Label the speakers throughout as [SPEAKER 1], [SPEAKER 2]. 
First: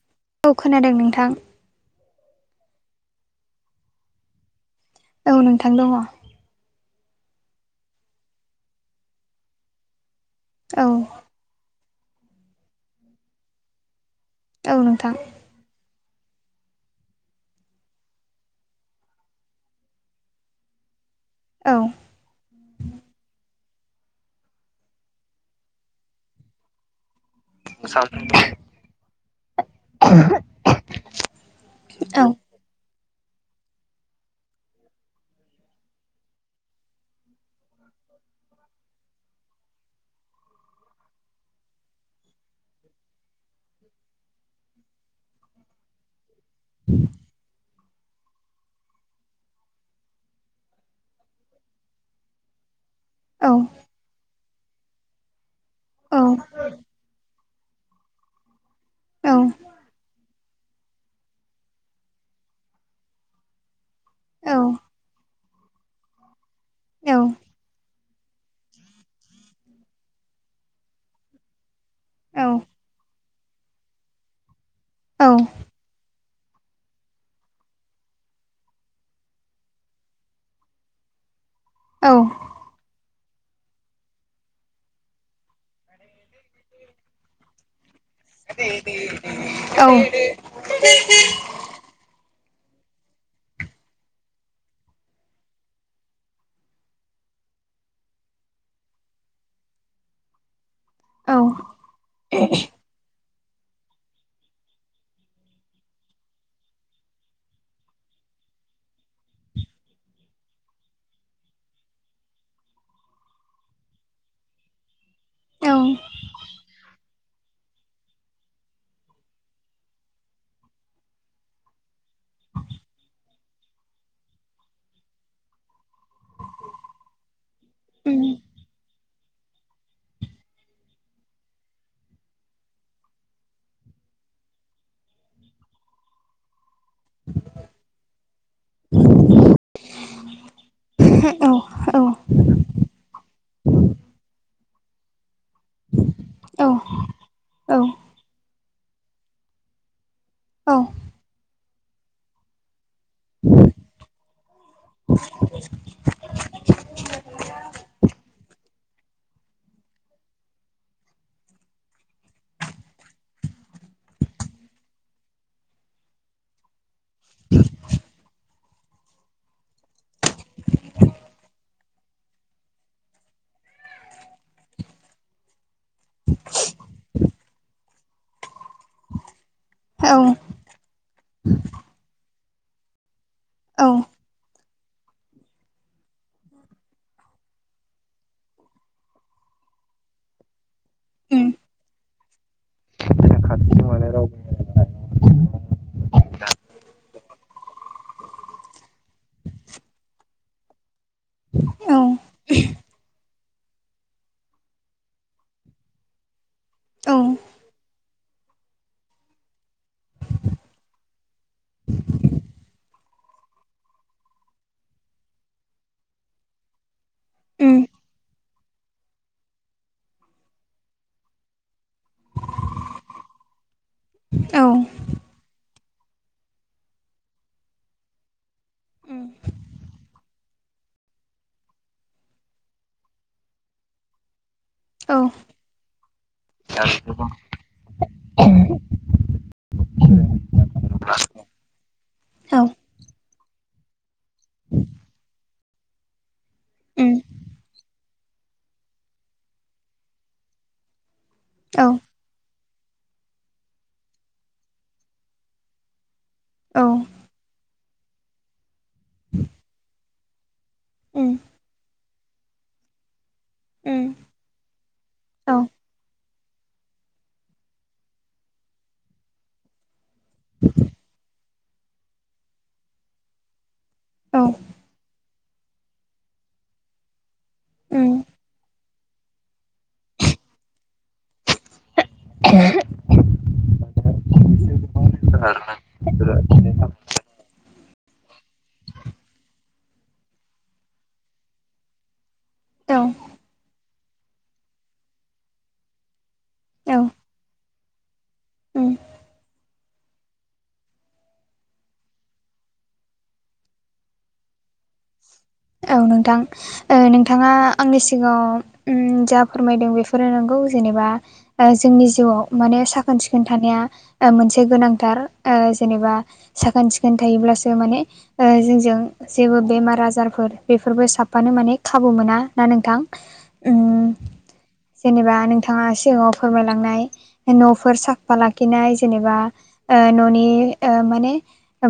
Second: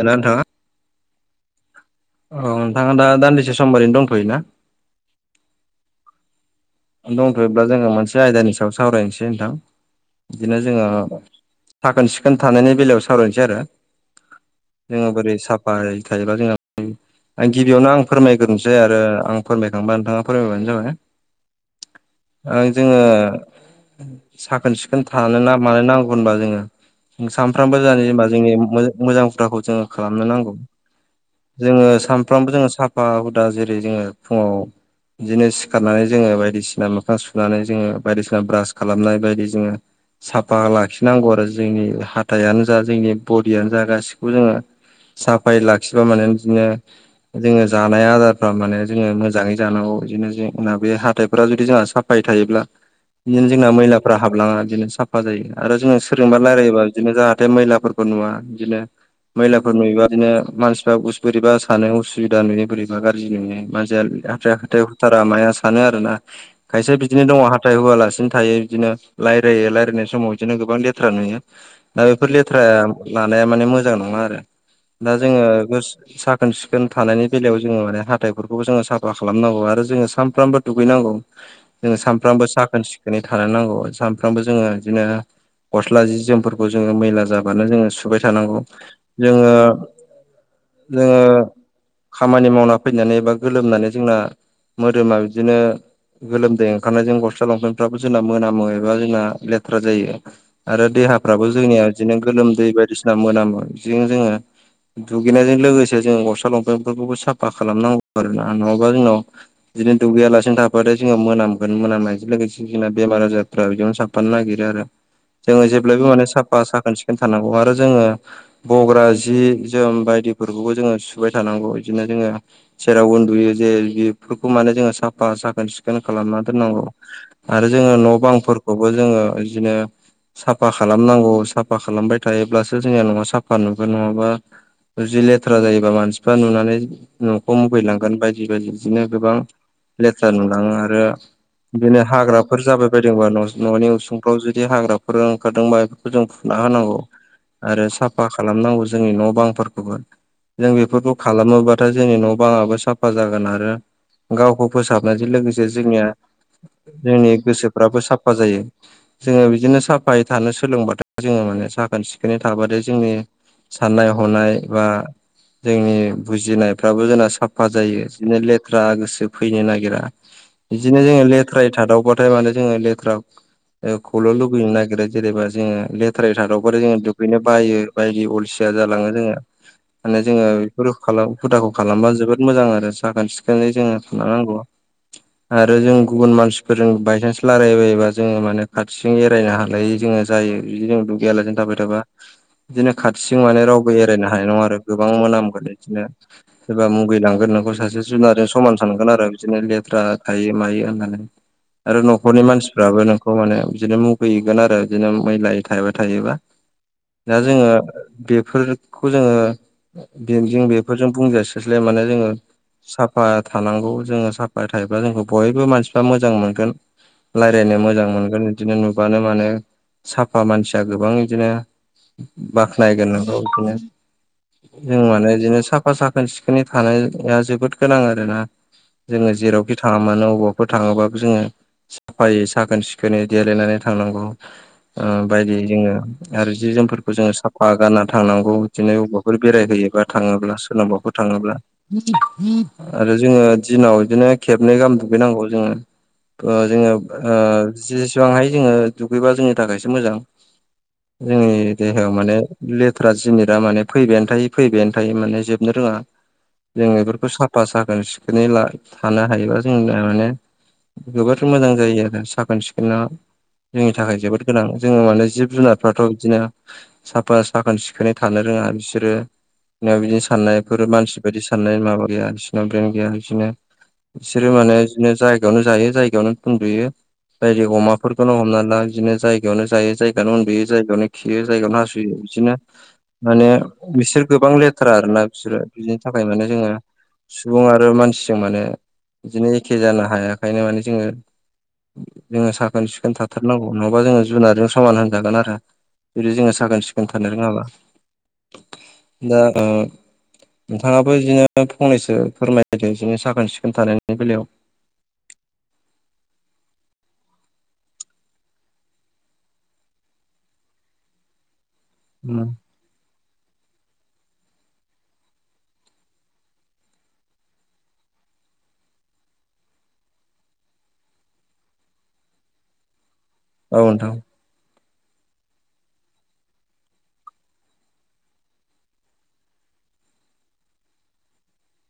[SPEAKER 1] ना नोंथाङा
[SPEAKER 2] औ खोनादों नोंथां
[SPEAKER 1] औ नोंथाङा दा दान्दिसे सम ओरैनो दंथ'योना
[SPEAKER 2] औ नोंथां दङ
[SPEAKER 1] दंथ'योब्ला जोङो मोनसे आयदानि सायाव सावरायनोसै नोंथां बिदिनो जोङो साखोन सिखोन थानायनि बेलायाव सावरायनोसै आरो
[SPEAKER 2] औ
[SPEAKER 1] जोङो
[SPEAKER 2] नोंथां
[SPEAKER 1] बोरै साफ फायै थायोबा जोङो आं गिबियावनो आं फोरमायग्रोनोसै आरो आं फोरमायखांबा नोंथाङा फोरमायबानो जाबाय
[SPEAKER 2] औ
[SPEAKER 1] ओ जोंङो साखोन-सिखोन थानो ना मानो नांगौ होनबा जोङो जों सानफ्रामबो जानो जेनेबा जोंनि मो-मोजां हुदाखौ जोङो खालामनो नांगौ। जोङो
[SPEAKER 2] औ
[SPEAKER 1] सानफ्रामबो जोङो साफा हुदा जेरै जोङो फुङाव बिदिनो सिखारनानै जोङो बायदि- सिना मोखां सुनानै जोङो बायदिसिना ब्रास खालामनाय बायदि जोङो साफा लाखिनांगौ आरो जोंनि हाथायानो जा जोंनि बडियानो जा गासिखौबो जोङो साफायै लाखिबा माने बिदिनो जोङो जानाय आदारफ्रा माने जोङो मोजाङै जानांगौ बिदिनो जना बे हाथाय फ्रा जुदि जोंहा साफायै थायोब्ला
[SPEAKER 2] औ
[SPEAKER 1] बिदिनो जोंना मैलाफ्रा हाबलाङा बिदिनो साफा फा जायो आरो जोङो
[SPEAKER 2] औ
[SPEAKER 1] सोरजोंबा रायलायोबा बिदिनो जाहाथे मैलाफोरखौ नुवा बिदिनो
[SPEAKER 2] औ
[SPEAKER 1] मैलाफोर नुयोबा बिदिनो मानस बोरैबा सानो उसुबिदा नुयो बोरैबा गाज्रि नुयो मानाजया
[SPEAKER 2] औ
[SPEAKER 1] हाथाया हाथथाय होथारा माया सानो आरोना खायसेया
[SPEAKER 2] औ
[SPEAKER 1] बिदिनो दङ हाथाइ हुआलासिनो थायो बिदिनो राय्लायो रायजलायनाय समाव बिदिनो गोबां लेथ्रा नुयो दा बेफोर
[SPEAKER 2] औ
[SPEAKER 1] लेथ्राया लानाया माने मोजां नङा आरो दा
[SPEAKER 2] औ
[SPEAKER 1] जोङो स साखोन-सिखोन थानायनि बेलायाव जोंङो माने हाथाइफोरखौबो जोंङो साफा खालामनांगौ आरो जोंङो सानफ्रामबो दुगैनांगौ। जोङो सानफ्रामबो साखोन-सिखोनै थानो नांगौ सानफ्रामबो जोङो बिदिनो गस्ला जि जोमफोरखौ जोङो मैला जाबानो जोङो सुबाय थानांगौ। जोङो
[SPEAKER 2] औ
[SPEAKER 1] जोंङो खामानि मावना फैनानै एबा गोलोमनानै जोंना मोदोमा बिदिनो गोलोमदै ओंखारनायजों गस्ला लंफेेनफ्राबो जोंना मोनामो एबा जोंना लेथ्रा जायो। आरो
[SPEAKER 2] औ
[SPEAKER 1] देहाफ्राबो जोंनिया बिदिनो गोलोमदै बायदिसिना मोनामो। बिदिनो जोङो दुगैनायजों लोगोसे जों गस्ला-लंफेनफोरखौबो साफा खालामनांगौ आरो ना। नंङाबा जोंनाव बिदिनो दुगैयालासिनो था- बाथाय जों मोनामगोन। मोनामनायजों लोगोसे जोंना बेमार आजारफ्रा बिदिनो साफानो नागिरो आरो।
[SPEAKER 2] औ
[SPEAKER 1] जोंङो
[SPEAKER 2] औ
[SPEAKER 1] जेब्लायबो माने साफा साखोन-सिखोन थानांगौ। आरो जोङो बग्रा जि-जोम बायदिफोरखौबो जोंङो सुबाय थानांगौ। इदिनो जोंङो जेराव उन्दुयो जे बेफोरखौ माने जोंङो साफा साखोन-सिखोन खालामना दोननांगौ। आरो जोंङो न'-बां फोरखौबो जोंङो बिदिनो साफा खालामनांगौ। साफा खालामबाय थायोब्लासो जोंनिया न'आ साफा नुगोन। नंङाबा जुदि लेथ्रा जायोबा मानसिफ्रा नुनानै न'खौ मुगैलांगोन। बायदि बायदि बिदिनो गोबां नुलांङो आरो बिदिनो हाग्रा बेफोर जाबाय बायदोंबा न'-न'नि उसुंफ्राव जुदि हाग्राफोरा ओंखारदोंबा बेफोरखौ जों फुना होनांगौ। आरो साफा खालामनांगौ जोंनि न'-बां फोरखौबो। जों बेफोरखौ खालामोबाथाय जोंनि न' बाङाबो साफा जागोन आरो गावखौ फोसाबनायजों लोगोसे जोंनिया जोंनि गोसोफ्राबो साफा जायो। जोंङो बिदिनो साफायै थानो सोलोंबाथाय जोंङो माने साखोन-सिखोनै थाबाथाय जोंनि साननाय-हनाय एबा जोंनि बुजिनायफ्राबो जोंना साफा जायो। बिदिनो लेथ्रा गोसो फैनो नागिरा। बिदिनो जोङो लेथ्रायै थादावबाथाय माने जोङो लेथ्रा खौल' लुबैनो नागिरो जेनेबा जोंङो लेथ्रायै थादावबाथाय जोङो दुगैनो बायो बायदि अलसिया जालांङो जोंङो। माने जोंङो बेफोर खालाम हुदाखौ खालामबा जोबोद मोजां आरो साखोन-सिखोनै जोंङो नंगौ। आरो जों गुबुन मानसिफोरजों बायसेन्स रायलाय बायोबा जोंङो माने खाथिजों एरायनो हालायै जोंङो जायो बिदिनो जों
[SPEAKER 2] उम
[SPEAKER 1] दुगैयालासेनो थाबाय थाबा। बिदिनो खाथिजों माने रावबो एरायनो हानाय नंङा आरो गोबां मोनामगोन बिदिनो सोरबा मुगै लांगोन नोंखौ सासे जुनारनि समान थानांगोन आरो बिदिनो लेथ्रा थायो मायो होननानै आरो
[SPEAKER 2] औ
[SPEAKER 1] न'खरनि मानसिफ्राबो नोंखौ माने बिदिनो मुगै गोन आरो बिदिनो मैलायै थाबाय थायोबा।
[SPEAKER 2] औ
[SPEAKER 1] दा जोंङो बेफोरखौबो जोंङो बे जों बेफोरजों बुंजास्लायस्लाय माने जोंङो साफा थानांगौ जोंङो साफायै थायोब्लाा जोंखौ बयबो मानसिफ्रा मोजां मोनगोन
[SPEAKER 2] उम
[SPEAKER 1] लायरायनो मोजां मोनगोन बिदिनो नुबानो मानो साफा मानसिया गोबां बिदिनो बाखोनाय गोन नोंखौ इदिनो
[SPEAKER 2] औ उम औ
[SPEAKER 1] जों माने बिदिनो साफा साखोन सिखोनै थानाया जोबोद गोनां आरोना
[SPEAKER 2] उम
[SPEAKER 1] जोंङो जेरावखि थांङा मानो अबाव फोर थांङोबाबो जोंङो साफायै साखोन-सिखोनै देलायनानै थांनांगौ। ओ
[SPEAKER 2] औ
[SPEAKER 1] बायदि जोंङो आरो जि-जोमफोरखौ जोंङो साफा गानना थांनांगौ। बिदिनो अ- फोर बेरायहैयोबा थांङोब्ला सोरनावबाफोर थांङोब्ला।
[SPEAKER 2] औ
[SPEAKER 1] आरो जोंङो दिनाव बिदिनो खेबनै गाहाम दुगैनांगौ जोंङो। ओ जोंङो
[SPEAKER 2] उम
[SPEAKER 1] ओ जेसेबां हायो जोंङो दुगैबा जोंनि थाखायसो मोजां। जोंनि देहायाव माने लेथ्रा जिनिरा माने फैबायानो थायो फैबायानो थायो माने जोबनो रोंङा जों बेफोरखौ साफा- फा साखोन-सिखोनै थानो हायोबा जों माने
[SPEAKER 2] उम
[SPEAKER 1] जोबोर मोजां जायो आरो साखोन-सिखोना जोंनि थाखाय जोबोद गोनां जोंङो माने
[SPEAKER 2] औ
[SPEAKER 1] जिब जुनारफ्राथ' बिदिनो साफा साखोन सिखोनै थानो रोंङा बिसोरो बिदिनो साननायफोर मानसि बायदि साननाय माबा गैया बिसनाव ब्रेन गैया बिदिनो बिसोरो माने बिदिनो जायगायावनो जायो जायगायावनो उुन्दुयो जायदि अमाफोरखौनो हमना ला बिदिनो जायगायावनो जायो जायगायावनो उन्दुयो जायगायावनो खियो जायगायावनो हासुयो बिदिनो माने बिसोर गोबां लेथ थारा आरो ना बिसोरो बिदिनि थाखाय माने जोङो सुबुं आरो मानसिजों माने बिदिनो एखे जानो हायाखायनो माने जोङो जोङो साखोन सिखोन
[SPEAKER 2] उम
[SPEAKER 1] थाथारनांगौ नङाबा जोङो जुनारजों समान होनजागोन आरो जुदि जोङो साखोन
[SPEAKER 2] औ
[SPEAKER 1] सिखोन थानो रोङाब्ला
[SPEAKER 2] उम
[SPEAKER 1] दा ओ नोंथाङाबो बिदिनो फंनैसो फोरमायदों बिदिनो साखोन सिखोन थानायनि बेलायाव
[SPEAKER 2] औ नोंथां ओ नोंथाङा आंनि सिगाङाव ओम जा फोरमायदों बेफोरो नंगौ जेनेबा ओ जोंनि जिउआव माने साखोन सिखोन थानाया ओ मोनसे गोनांथार ओ जेनेबा साखोन सिखोन थायोब्लासो माने ओ जोंजों जेबो बेमार आजार फोर बेफोरबो साफानो माने खाबु मोना आरोना नोंथां
[SPEAKER 1] औ
[SPEAKER 2] उम
[SPEAKER 1] नोंथां
[SPEAKER 2] जेनेबा नोंथाङा सिगाङाव फोरमायलांनाय न'फोर साफा लाखिनाय जेनेबा ओ न'नि ओ माने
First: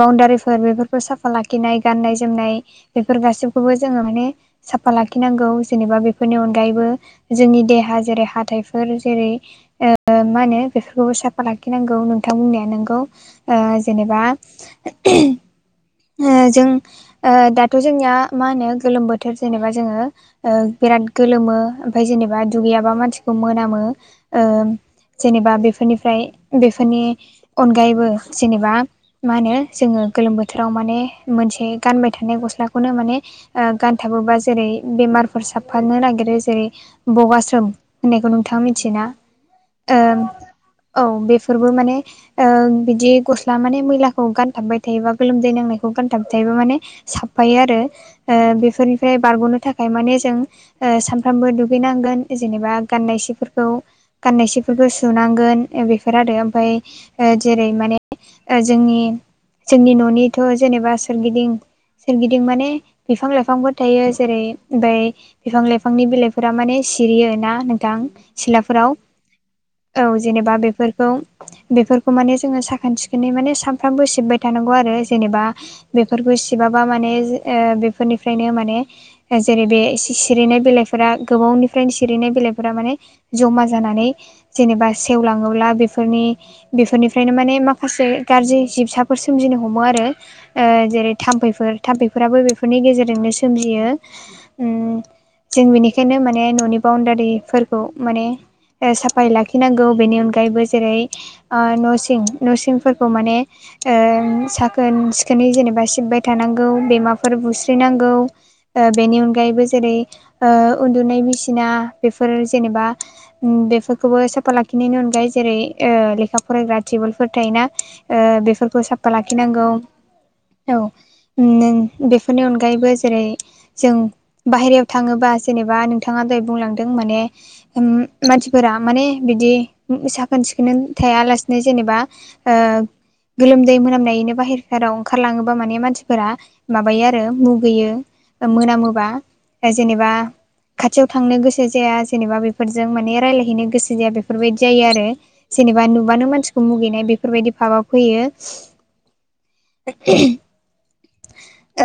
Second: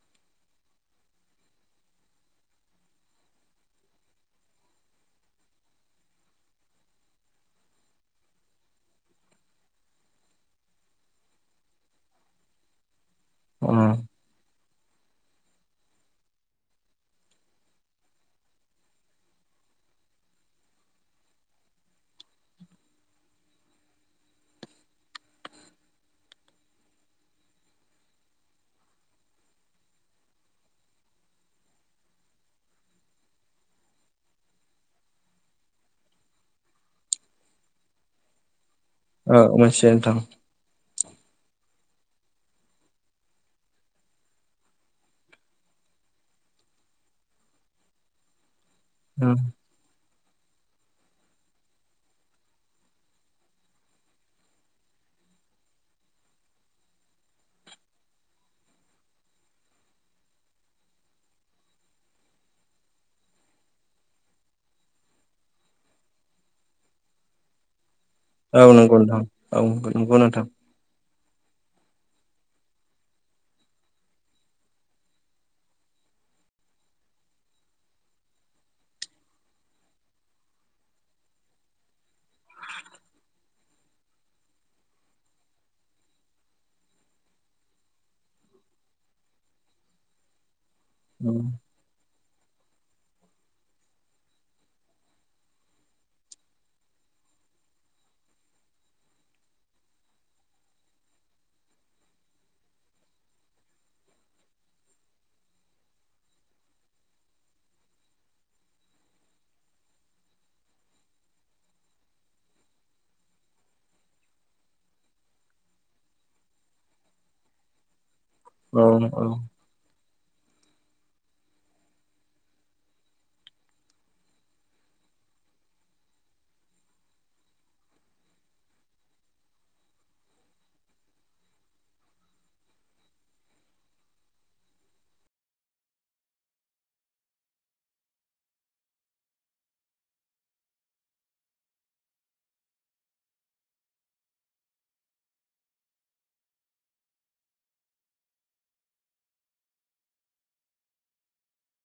[SPEAKER 2] बाउण्डारिफोर बेफोरखौ साफा लाखिनाय गाननाय जोमनाय बेफोर गासैखौबो जोङो माने साफा लाखिनांगौ जेनेबा बेफोरनि अनगायैबो जोंनि देहा जेरै हाथाइफोर जेरै ओ मा होनो बेफोरखौबो साफा लाखिनांगौ नोंथां बुंनाया नोंगौ ओ
[SPEAKER 1] औ
[SPEAKER 2] जेनेबा [unintelligible] ओ जों ओ दा थ' जोंनिया मा होनो गोलोम बोथोर जेनेबा जोङो बिराद गोलोमो ओमफफ्राय जेनेबा दुगैयाबा मानसिखौ मोनामो ओ जेनेबा बेफोरनिफ्राय बेफोरनि अनगायैबो जेनेबा मा होनो जोङो गोलोम बोथोराव माने मोनसे गानबाय थानाय गस सिख्लाखौनो माने ओ गानथाबोबा जेरै बेमारफोर साबफानो नागिरो जेरै बगास्रोम होननायखौ नोंथाङा मिथियो ना
[SPEAKER 1] ओ मोनथियो नोंथां
[SPEAKER 2] औ बेफोरबो माने ओ बिदि गस्ला माने मैलाखौ गानथाबबाय थायोबा गोलोमदै नांनायखौ गानथाबबाय थायोबा माने साफायो आरो ओ बेफोरनिफ्राय बारग'नो थाखाय माने जों सानफ्रामबो दुगैनांगोन जेनेबा गाननाय सिफोरखौ गाननायसोफोरखौ सुनांगोन बेफोर आरो ओमफाय जेरै माने ओ जोंनि जोंनि न'निथ' जेनेबा सोरगिदिं सोरगिदिं माने बिफां लाइफांफोर थायो जेरै बै बिफां लाइफांनि बिलाइफोरा माने सिरियो ना नोंथां।
[SPEAKER 1] औ
[SPEAKER 2] सिलाफोराव
[SPEAKER 1] नंगौ नोंथां औ नंगौ
[SPEAKER 2] औ
[SPEAKER 1] नोंथां
[SPEAKER 2] जेनेबा बेफोरखौ बेफोरखौ माने जोङो साखोन सिखोनै माने सानफ्रामबो सिबबाय थानांगौ आरो जेनेबा बेफोरखौ सिबाबा माने ओ बेफोरनिफ्रायनो माने जेरै बे सिरिनाय बिलाइफोरा गोबावनिफ्रायनो सिरिनाय बिलाइफोरा माने जमा जानानै जेनेबा सेवलाङोब्ला बेफोरनि बेफोरनिफ्रायनो माने माखासे गाज्रि जिबसाफोर सोमजिनो हमो आरो ओ जेरै
[SPEAKER 1] औ
[SPEAKER 2] थाम्फैफोर थाम्फैफोराबो बेफोरनि गेजेरजोंनो सोमजियो ओम जों बेनिखायनो माने न'नि बाउण्डारिफोरखौ माने ओ साफायै लाखिनांगौ बेनि अनगायैबो जेरै ओ न'सिं न'सिंफोरखौ माने ओ साखोन सिखोनै जेनेबा सिबबाय थानांगौ बेमाफोर बुस्रिनांगौ। ओ बेनि अनगायैबो जेरै ओ उन्दुनाय मसिना बेफोर जेनेबा ओम बेफोरखौबो साफा लाखिनायनि अनगायै जेरै ओ लेखा फरायग्रा टेबोलफोर थायोना ओ
[SPEAKER 1] औ
[SPEAKER 2] बेफोरखौ साफा लाखिनांगौ। औ बेफोरनि अनगायैबो जेरै जों बाहेरायाव थाङोबा जेनेबा नोंथाङा दाय बुंलांदों माने ओम मानसिफोरा माने बिदि साखोन सिखोनै थायालासेनो जेनेबा ओ गोलोमदै मोनामनायनो बाहेरफोराव ओंखारलाङो मा माने मानसिफोरा माबायो आरो मुगैयो मोनामोबा। ए जेनेबा खाथियाव थांनो गोसो जाया जेनेबा बेफोरजों माने रायलायहैनो गोसो जाया बेफोरबायदि जायो आरो जेनेबा नुबानो मानसिखौ मुगैनाय बेफोरबायदि पाबाव फैयो। [unintelligible] ओ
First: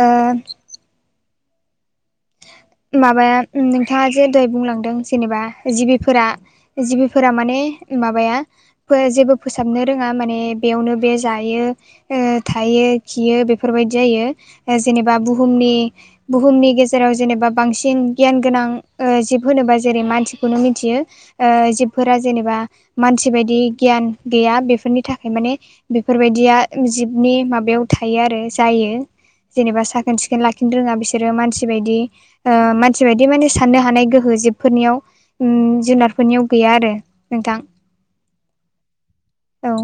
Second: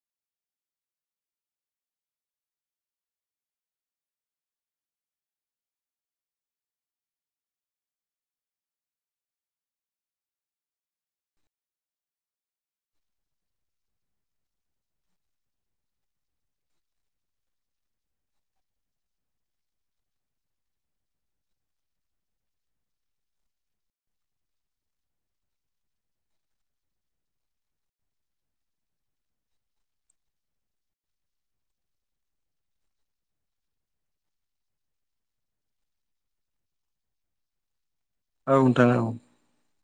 [SPEAKER 2] माबाया नोंथाङा जे दह बुंलांदों जेनेबा जिबिफोरा जिबिफोरा माने माबाया जेबो फोसाबनो रोङा माने बेयावनो बे जायो। ओ थायो खियो बेफोरबायदि जायो जेनेबा बुहुमनि बुहुमनि गेजेराव जेनेबा बांसिन गियान गोनां जिब होनोबा जेरै मानसिखौनो मिथियो। ओ जिबफोरा जेनेबा मानसि बदि गियान गैया बेफोरनि थाखाय माने बेफोरबायदिया जिबनि माबायाव थायो आरो जायो। जेनेबा साखोन सिखोन लाखिनो रोङा बिसोरो मानसि बायदि। ओ मानसि बायदि माने साननो हानाय गोहो जिबफोरनियाव। उम जुनारफोरनियाव गैया आरो नोंथां।
[SPEAKER 1] औ नोंथां औ
[SPEAKER 2] औ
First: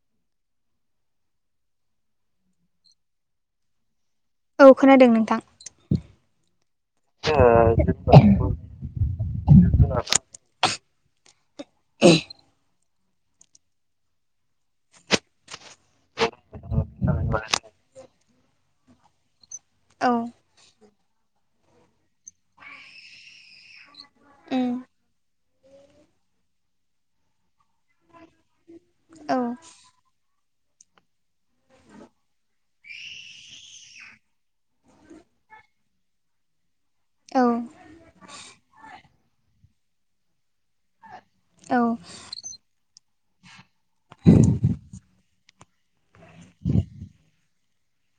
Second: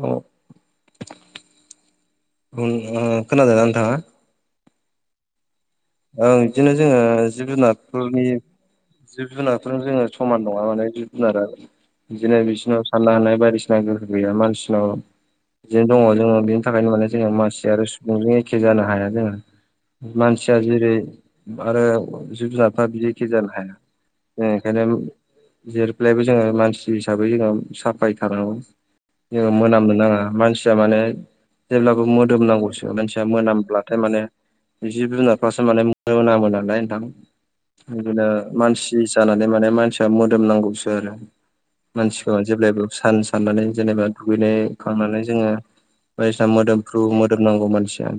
[SPEAKER 1] औ खोनादों ओम ओ नोंथाङा?
[SPEAKER 2] औ खोनादों नोंथां।
[SPEAKER 1] ओं बिदिनो जोङो जिब जुनारफोरनि जिब जुनारथ' जोङो समान नङा माने जिब जुनारा बिदिनो बिसिरनाव सानो हानाय बायदिसिना गोहो गैया मानसिनाव। लिग दङ जोङो बेनि थाखायनो माने जोङो मानसि आरो सुबुंजों एखे जानो हाया
[SPEAKER 2] औ
[SPEAKER 1] जोङोानसि फिया जेरै आरो जुब जाबफा बिदिखि जानो हाया जों
[SPEAKER 2] उम
[SPEAKER 1] ओंखायनो जेब्लायबो जोङो मानसि हिसाबै जोङो साफाय थानांगौ
[SPEAKER 2] औ
[SPEAKER 1] जों मोनामनो नाङा मानसिया माने जेब्लाबो मोदोमनांगौसो मानसिया मोनामब्लाथाय माने जि जुनार सासो माने [unintelligible] मोनामोन नालाय नोंथां
[SPEAKER 2] औ
[SPEAKER 1] बिनो मानसि जानानै माने मानसिया मोदोम नांगौसो आरो मानसिखौ जेब्लायबो सान साननानै जेनेबा दुगैनाय खांनानै जोङो बायदिसिना मोदोमफ्रु मोदोम नांगौ मानसिया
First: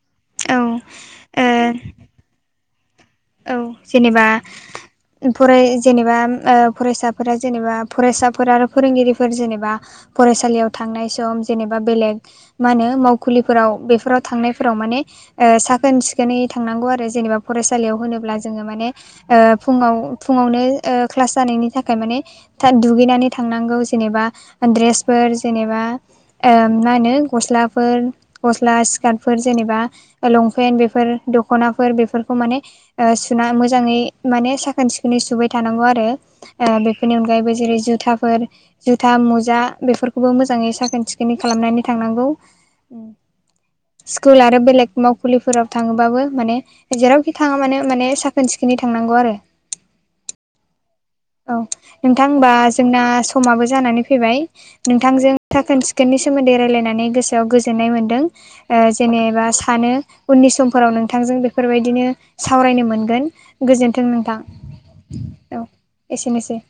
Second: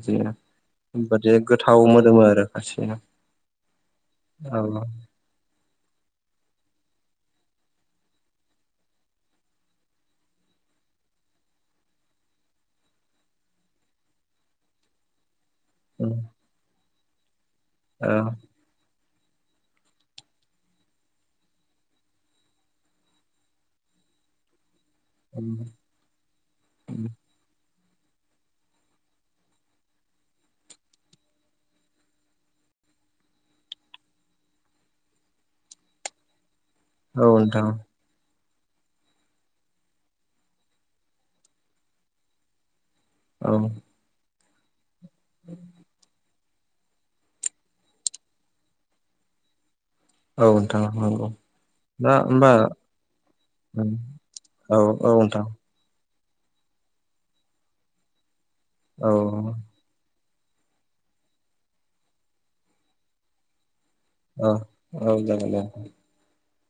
[SPEAKER 2] औ
[SPEAKER 1] बेबादि गोथाव मोदोमो आरो खासैया।
[SPEAKER 2] औ जेनेबा फराय जेनेबा ओ फरायसाफोरा जेनेबा फरायसाफोर आरो फोरोंगिरिफोर जेनेबा फरायसालियाव थांनाय सम जेनेबा बेलेग मा होनो मावखुलिफोराव बेफोराव थांनायफोराव माने साखोन
[SPEAKER 1] औ
[SPEAKER 2] सिखोनै थांनांगौ आरो जेनेबा फरायसालियाव
[SPEAKER 1] औ
[SPEAKER 2] होनोब्ला जोङो माने ओ फुङाव फुङावनो ओ क्लास जानायनि थाखाय माने था दुगैनानै थांनांगौ जेनेबा द्रेसफोर
[SPEAKER 1] औ।
[SPEAKER 2] जेनेबा ओ होनो गस्लाफोर गस्ला सि्कार्टफोर जेनेबा लंपेन्ट बेफोर दख'नाफोर बेफोर माने मोजाङै साखोन सिखोनै सुबाय थानांगौ आरो बेनि
[SPEAKER 1] औ
[SPEAKER 2] अनगायैबो
[SPEAKER 1] नोंथां
[SPEAKER 2] जेरै जुथाफोर जुथा मुजा बेफोरखौबो मोजाङै साखोन सिखोनै खालामनानै थांनांगौ‌।
[SPEAKER 1] औ
[SPEAKER 2] स्कुल आरो बेलेग मावखुलिफोराव थाङोबाबो माने जेरावखि थाङा मानो माने साखोन सिखोनै थांनांगौ आरो
[SPEAKER 1] औ नोंथां नंगौ
[SPEAKER 2] औ
[SPEAKER 1] दा
[SPEAKER 2] नोंथां हबा
[SPEAKER 1] होमबा
[SPEAKER 2] जोंना समाबो जानानै फैबाय
[SPEAKER 1] औ औ
[SPEAKER 2] नोंथांजों
[SPEAKER 1] नोंथां
[SPEAKER 2] साखोन सि ककेट नि सोमोन्दै रायलायनानै गोसोआव गोजोननाय मोन्दों
[SPEAKER 1] औ
[SPEAKER 2] जेनेबा सानो उननि समफोराव नोंथांजों बेफोरबायदिनो सावरायनो मोनगोन गोजोन्थों नोंथां
[SPEAKER 1] औ औ जागोन दे
[SPEAKER 2] औ एसेनोसै।